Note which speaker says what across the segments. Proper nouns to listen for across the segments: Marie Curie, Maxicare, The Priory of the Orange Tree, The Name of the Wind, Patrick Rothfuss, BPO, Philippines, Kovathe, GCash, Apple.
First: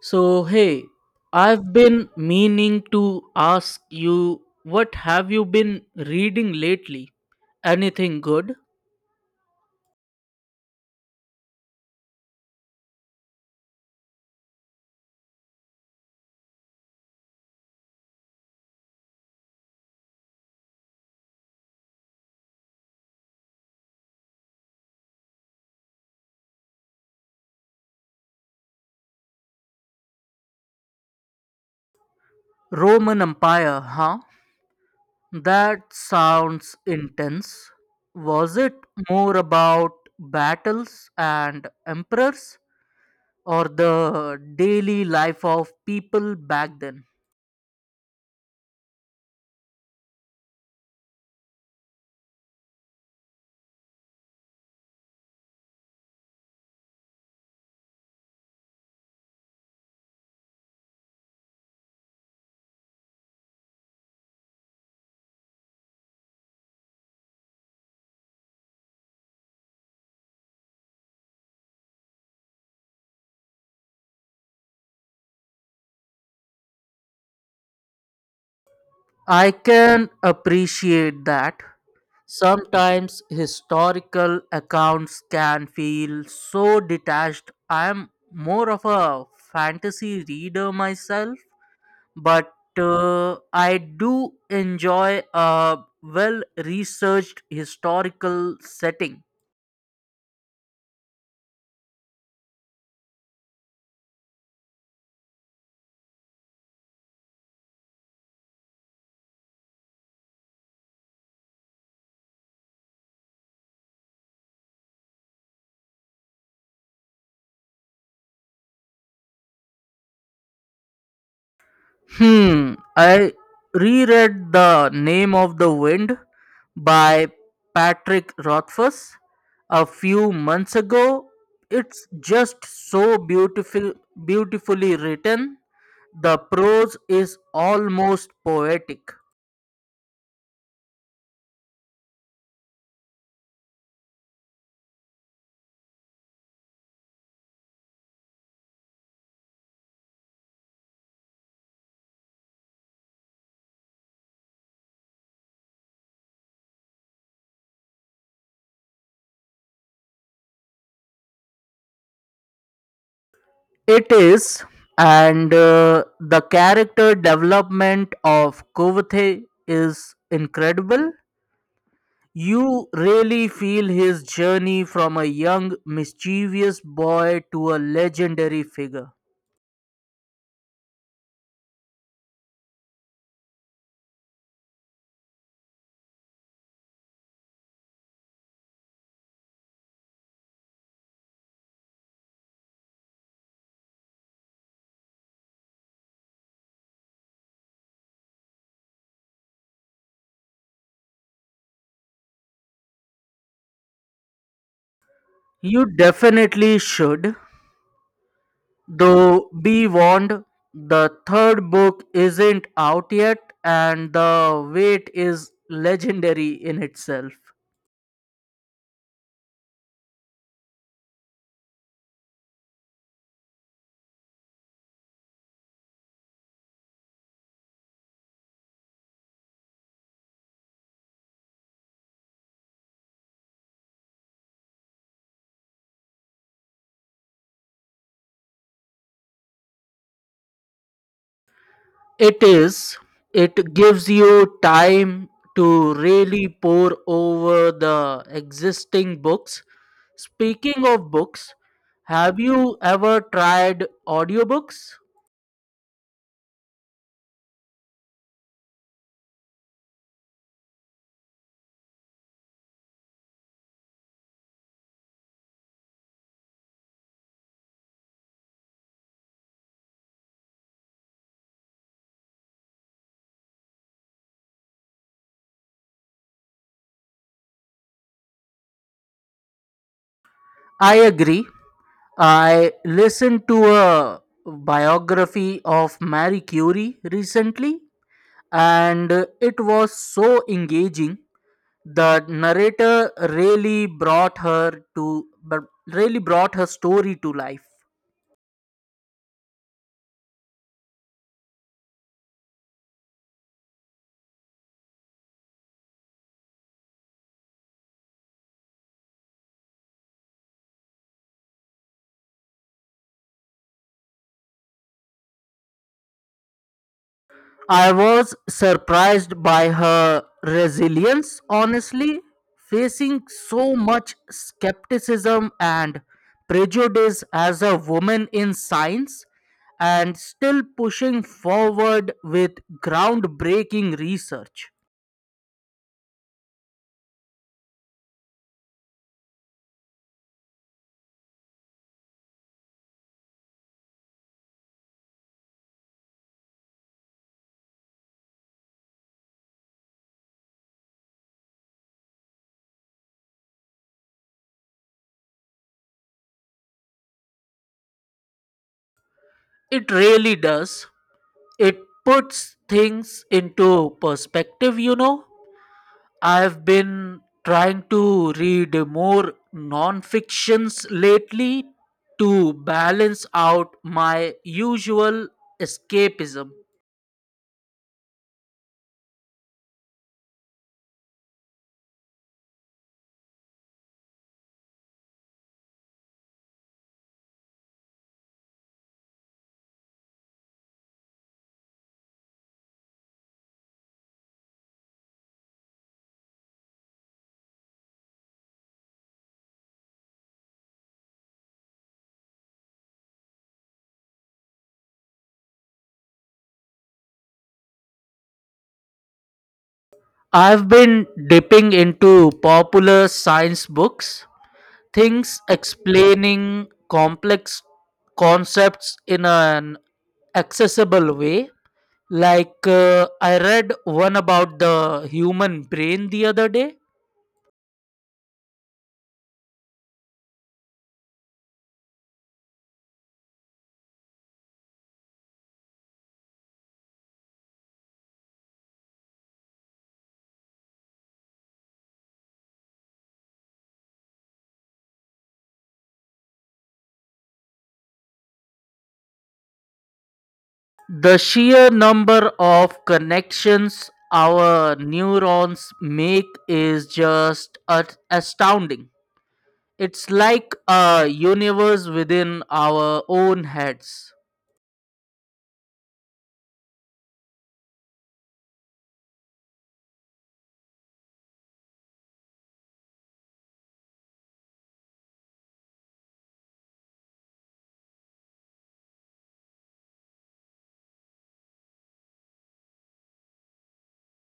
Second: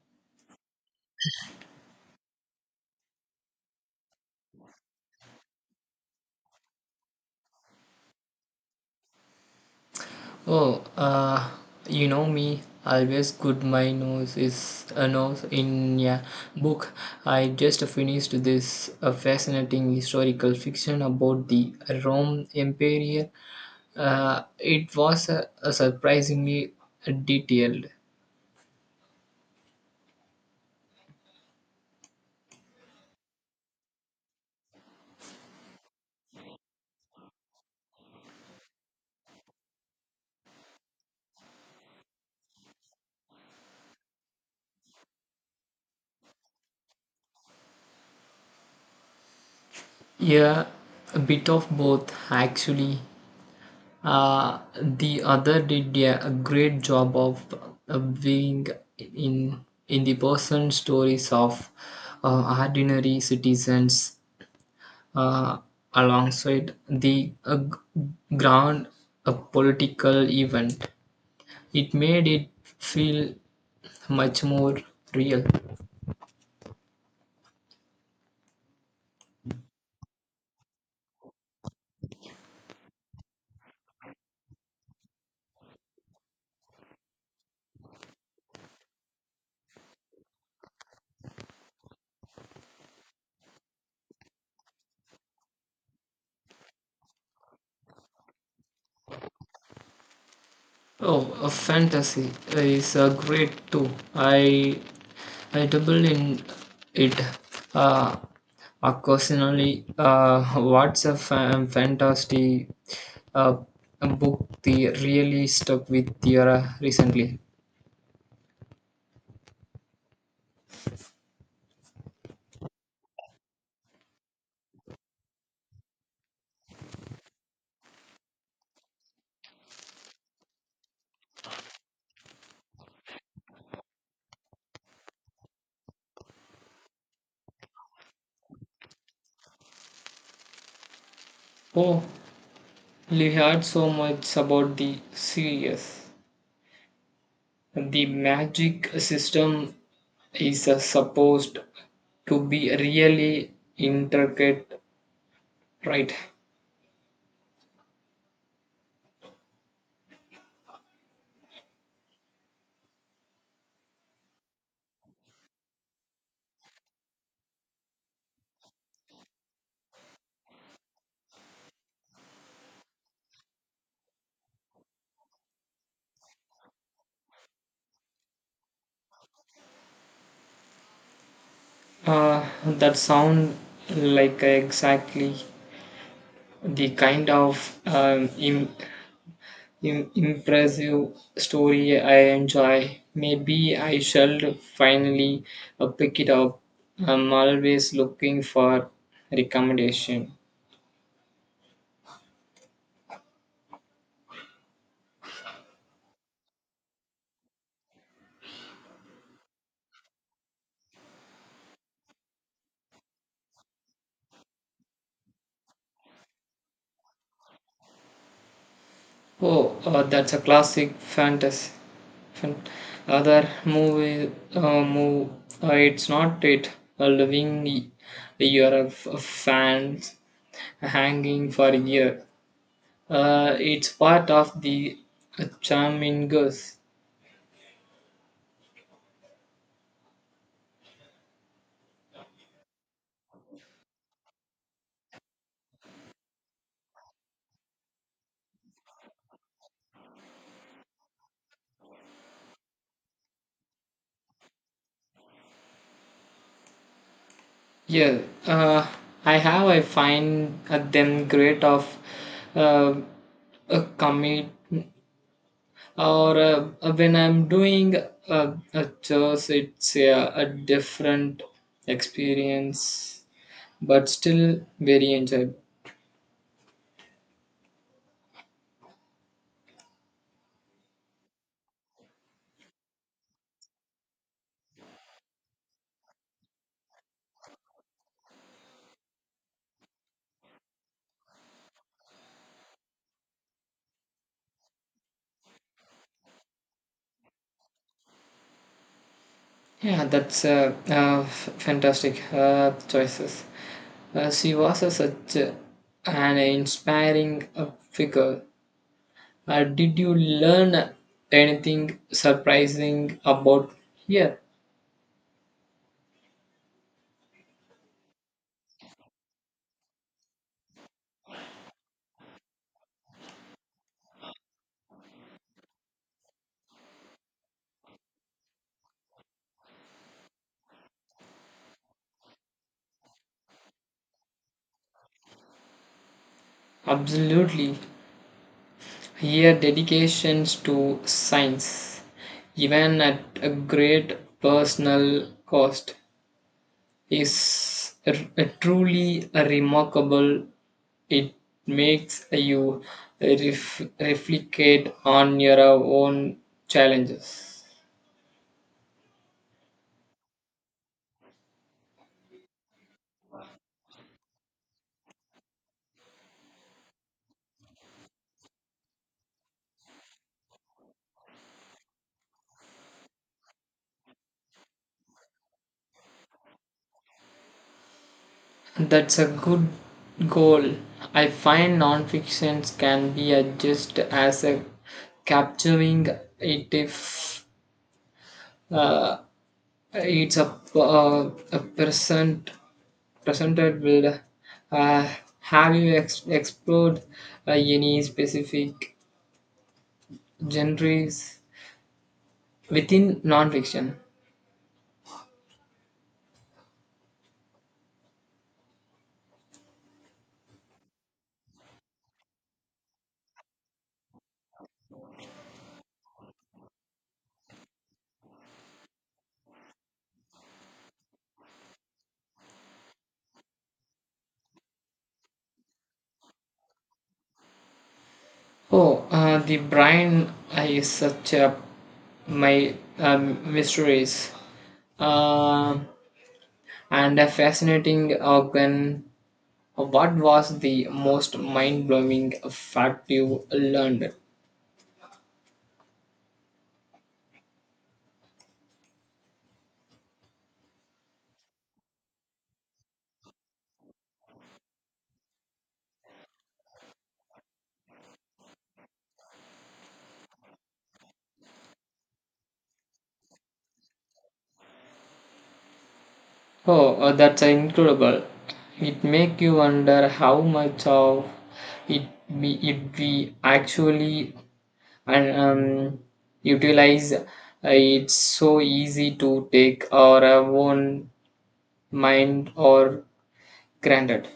Speaker 1: So, hey, I've been meaning to ask you, what have you been reading lately? Anything good?
Speaker 2: Oh, uh, you know me. Always good. My nose is a nose in a book. I just finished this fascinating historical fiction about the Rome Empire. It was surprisingly detailed.
Speaker 1: Roman Empire, huh? That sounds intense. Was it more about battles and emperors, or the daily life of people back then?
Speaker 2: Yeah, a bit of both actually. The other did a great job of being in in the personal stories of ordinary citizens, uh, alongside the grand political event. It made it feel much more real.
Speaker 1: I can appreciate that. Sometimes historical accounts can feel so detached. I am more of a fantasy reader myself, but I do enjoy a well researched historical setting.
Speaker 2: Oh, a fantasy is a great too. I I double in it, uh, occasionally. What's a fantasy uh, book the really stuck with you recently?
Speaker 1: Hmm, I reread The Name of the Wind by Patrick Rothfuss a few months ago. It's just so beautiful, beautifully written. The prose is almost poetic.
Speaker 2: Oh, we heard so much about the series. The magic system is, supposed to be really intricate, right?
Speaker 1: It is, and the character development of Kovathe is incredible. You really feel his journey from a young, mischievous boy to a legendary figure.
Speaker 2: That sound like exactly the kind of impressive story I enjoy. Maybe I shall finally pick it up. I'm always looking for recommendation.
Speaker 1: You definitely should, though be warned, the third book isn't out yet, and the wait is legendary in itself.
Speaker 2: Oh, that's a classic fantasy. Fan- Other movie, move. It's not it. A living, you're a, a fan hanging for a year. It's part of the charming girls.
Speaker 1: It is. It gives you time to really pour over the existing books. Speaking of books, have you ever tried audiobooks?
Speaker 2: Yeah, uh, I have. I find them great of uh, a commit or, when I'm doing a chores, it's a different experience, but still very enjoyable.
Speaker 1: I agree. I listened to a biography of Marie Curie recently, and it was so engaging. The narrator really brought her to, but really brought her story to life.
Speaker 2: Yeah, that's fantastic choices. She was a, such a, an inspiring figure. Did you learn anything surprising about here?
Speaker 1: I was surprised by her resilience, honestly, facing so much skepticism and prejudice as a woman in science and still pushing forward with groundbreaking research.
Speaker 2: Absolutely. Here, dedications to science, even at a great personal cost, is truly remarkable. It makes you reflect on your own challenges.
Speaker 1: It really does. It puts things into perspective, you know. I've been trying to read more non-fictions lately to balance out my usual escapism.
Speaker 2: That's a good goal. I find nonfictions can be just as a capturing it if, uh, it's a present presented with. Uh, have you explored any specific genres within nonfiction?
Speaker 1: I've been dipping into popular science books, things explaining complex concepts in an accessible way. Like I read one about the human brain the other day.
Speaker 2: Oh, the brain, is such a my mysteries. Um And a fascinating organ. What was the most mind blowing fact you learned?
Speaker 1: The sheer number of connections our neurons make is just astounding. It's like a universe within our own heads.
Speaker 2: Oh, that's incredible. It make you wonder how much of it it we actually and, utilize. It's so easy to take our own mind or granted.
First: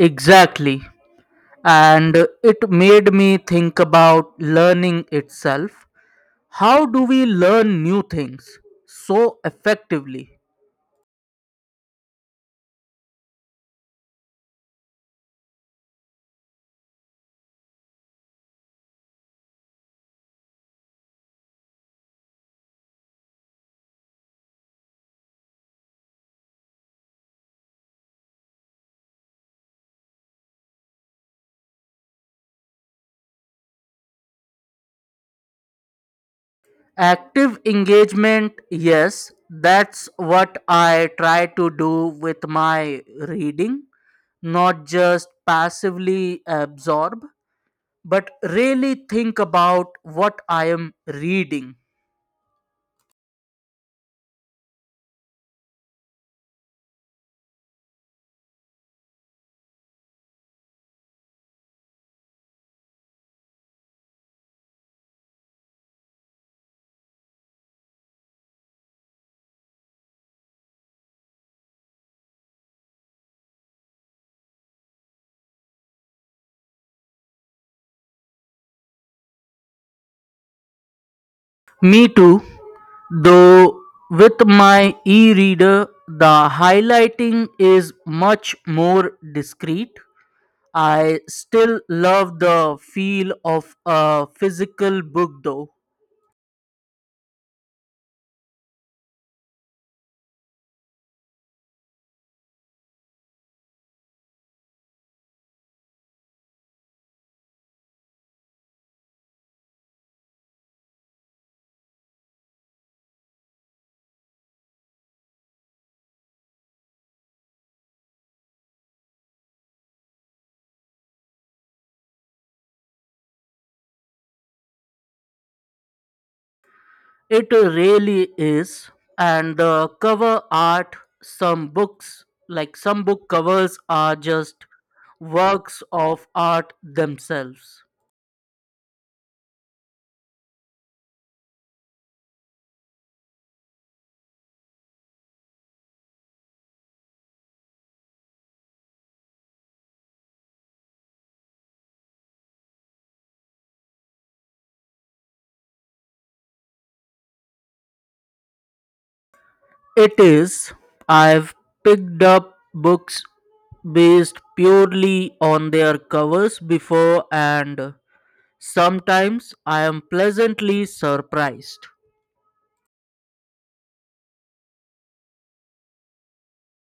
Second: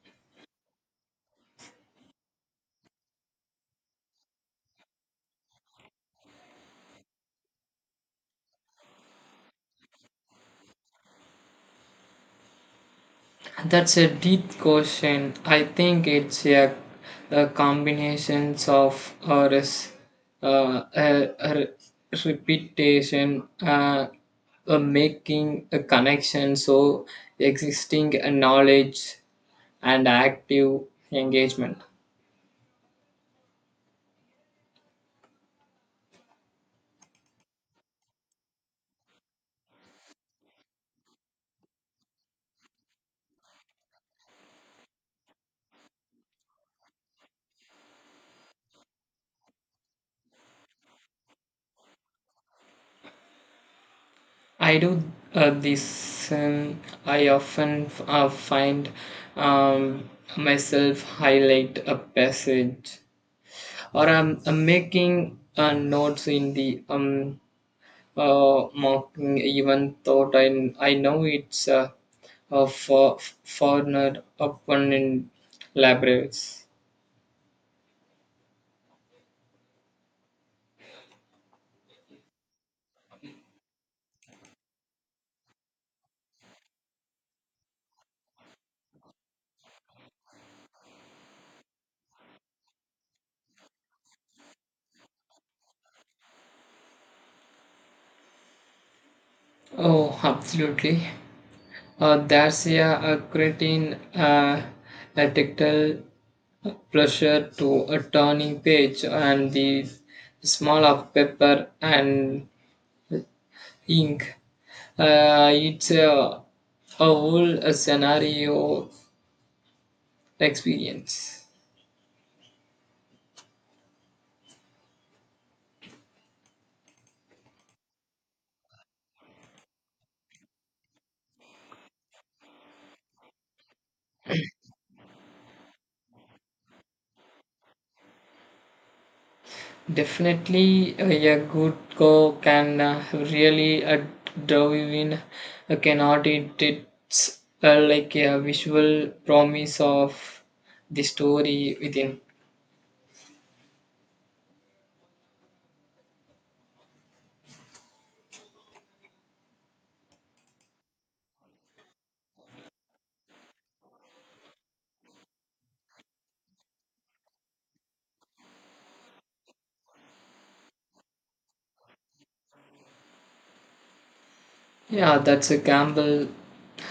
Speaker 1: Exactly. And it made me think about learning itself. How do we learn new things so effectively?
Speaker 2: That's a deep question. I think it's a combinations of res, a re- repetition, a making a connection, so existing knowledge and active engagement.
Speaker 1: Active engagement, yes, that's what I try to do with my reading, not just passively absorb, but really think about what I am reading.
Speaker 2: I do this. I often find, um, myself highlight a passage or I'm making notes in the marking even thought I know it's a for foreigner open in libraries.
Speaker 1: Me too, though with my e reader, the highlighting is much more discreet. I still love the feel of a physical book though.
Speaker 2: Oh, absolutely. There's a creating a tactile pleasure to a turning page and the smell of paper and ink. It's a whole scenario experience.
Speaker 1: It really is. And the cover art, some books, like some book covers, are just works of art themselves.
Speaker 2: Definitely, a good go can really draw you in. Cannot it? It's, like a visual promise of the story within.
Speaker 1: It is. I've picked up books based purely on their covers before, and sometimes I am pleasantly surprised.
Speaker 2: Yeah, that's a gamble,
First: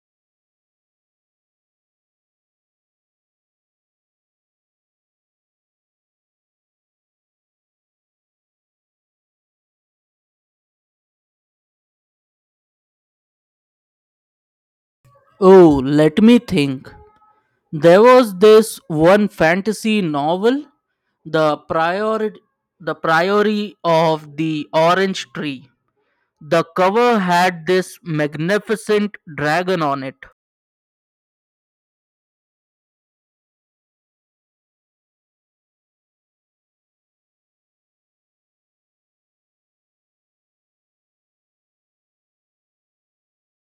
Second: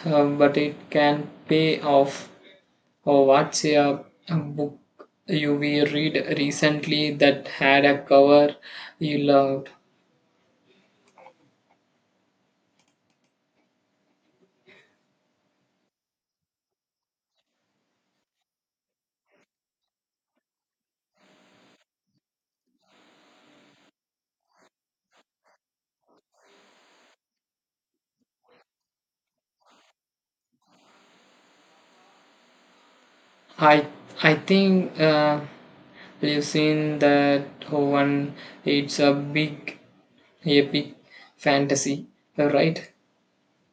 Speaker 2: but it can pay off. Or what's a book you we read recently that had a cover you loved?
Speaker 1: Oh, let me think. There was this one fantasy novel, The Priori, the Priory of the Orange Tree. The cover had this magnificent dragon on it.
Speaker 2: I I think. We've seen that one. It's a big, epic fantasy, right?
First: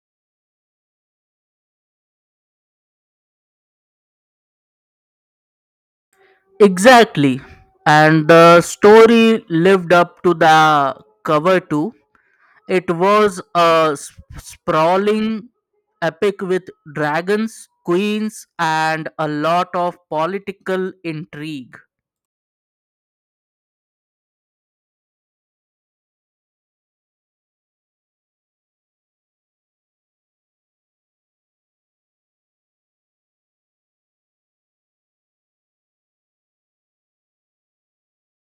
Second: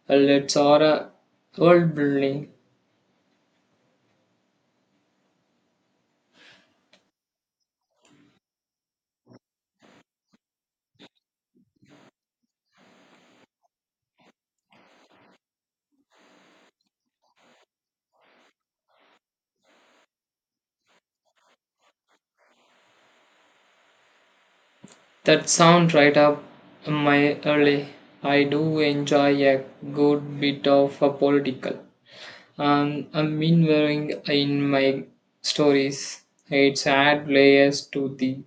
Speaker 2: Let's order world building.
Speaker 1: Exactly. And the story lived up to the cover too. It was a sprawling epic with dragons, queens, and a lot of political intrigue.
Speaker 2: That sounds right up my alley. I do enjoy a good bit of a political. I mean, wearing in my stories, it's add layers to the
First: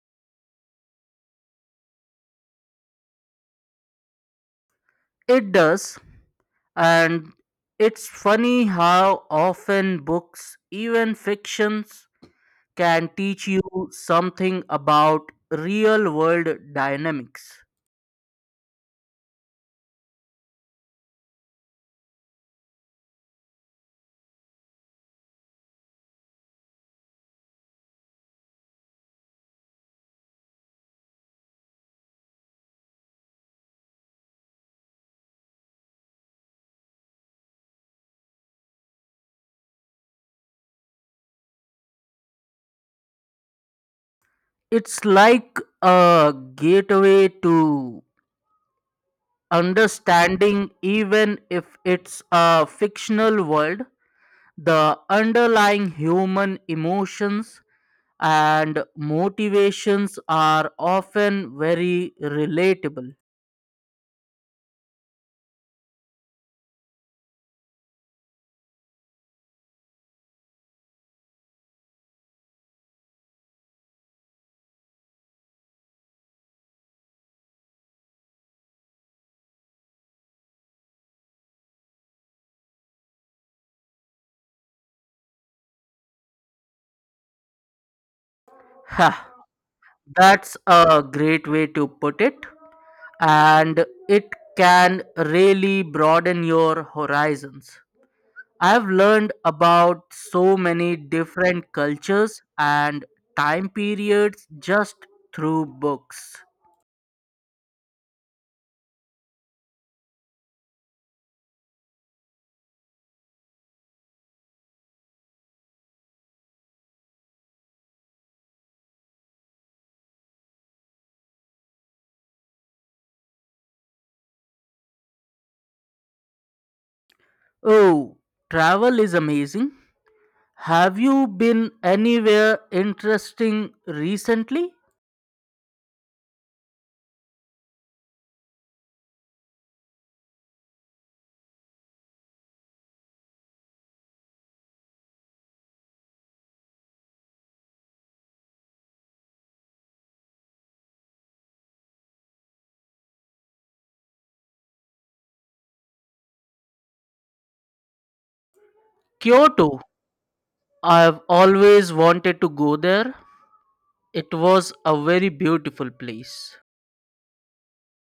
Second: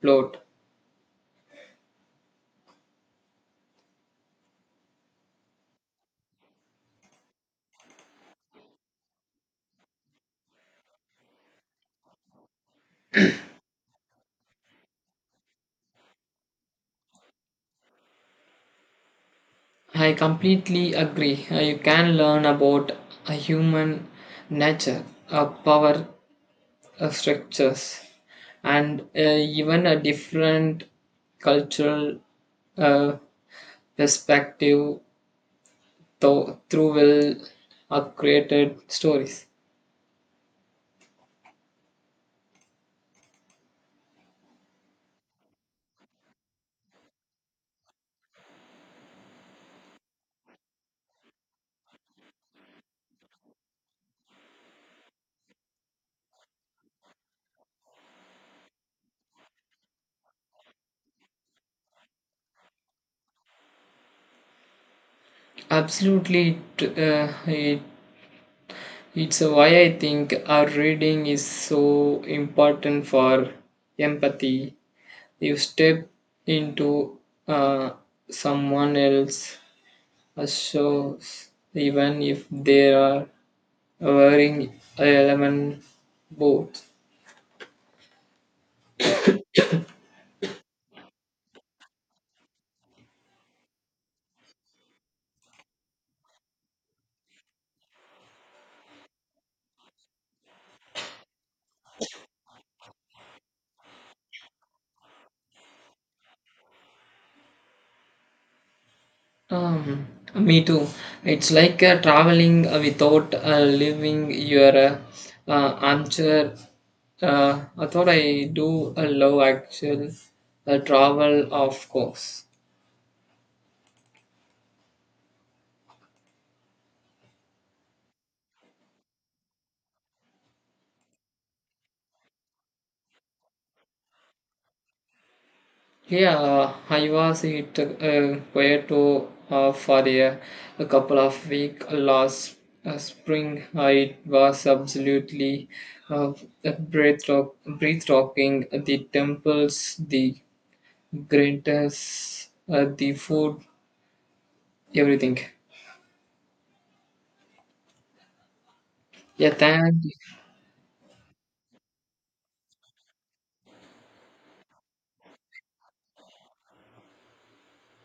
Speaker 2: plot.
Speaker 1: It does, and it's funny how often books, even fictions, can teach you something about real world dynamics.
Speaker 2: I completely agree. You can learn about a human nature, a power, structures and, even a different cultural uh, perspective through will are created stories.
Speaker 1: It's like a gateway to understanding. Even if it's a fictional world, the underlying human emotions and motivations are often very relatable.
Speaker 2: Absolutely it, it's why I think our reading is so important for empathy. You step into, uh, someone else's shoes, even if they are wearing a element both.
Speaker 1: Ha, that's a great way to put it, and it can really broaden your horizons. I've learned about so many different cultures and time periods just through books.
Speaker 2: Um, Me too. It's like traveling without leaving your armchair. I thought I do love actual travel, of course.
Speaker 1: Oh, travel is amazing. Have you been anywhere interesting recently?
Speaker 2: Yeah, I was it Puerto, for a couple of weeks last spring. It was absolutely uh, breathtaking. The temples, the greatness, the food, everything. Yeah,
Speaker 1: Kyoto.
Speaker 2: thank
Speaker 1: I've always wanted to go there. It was a very beautiful place.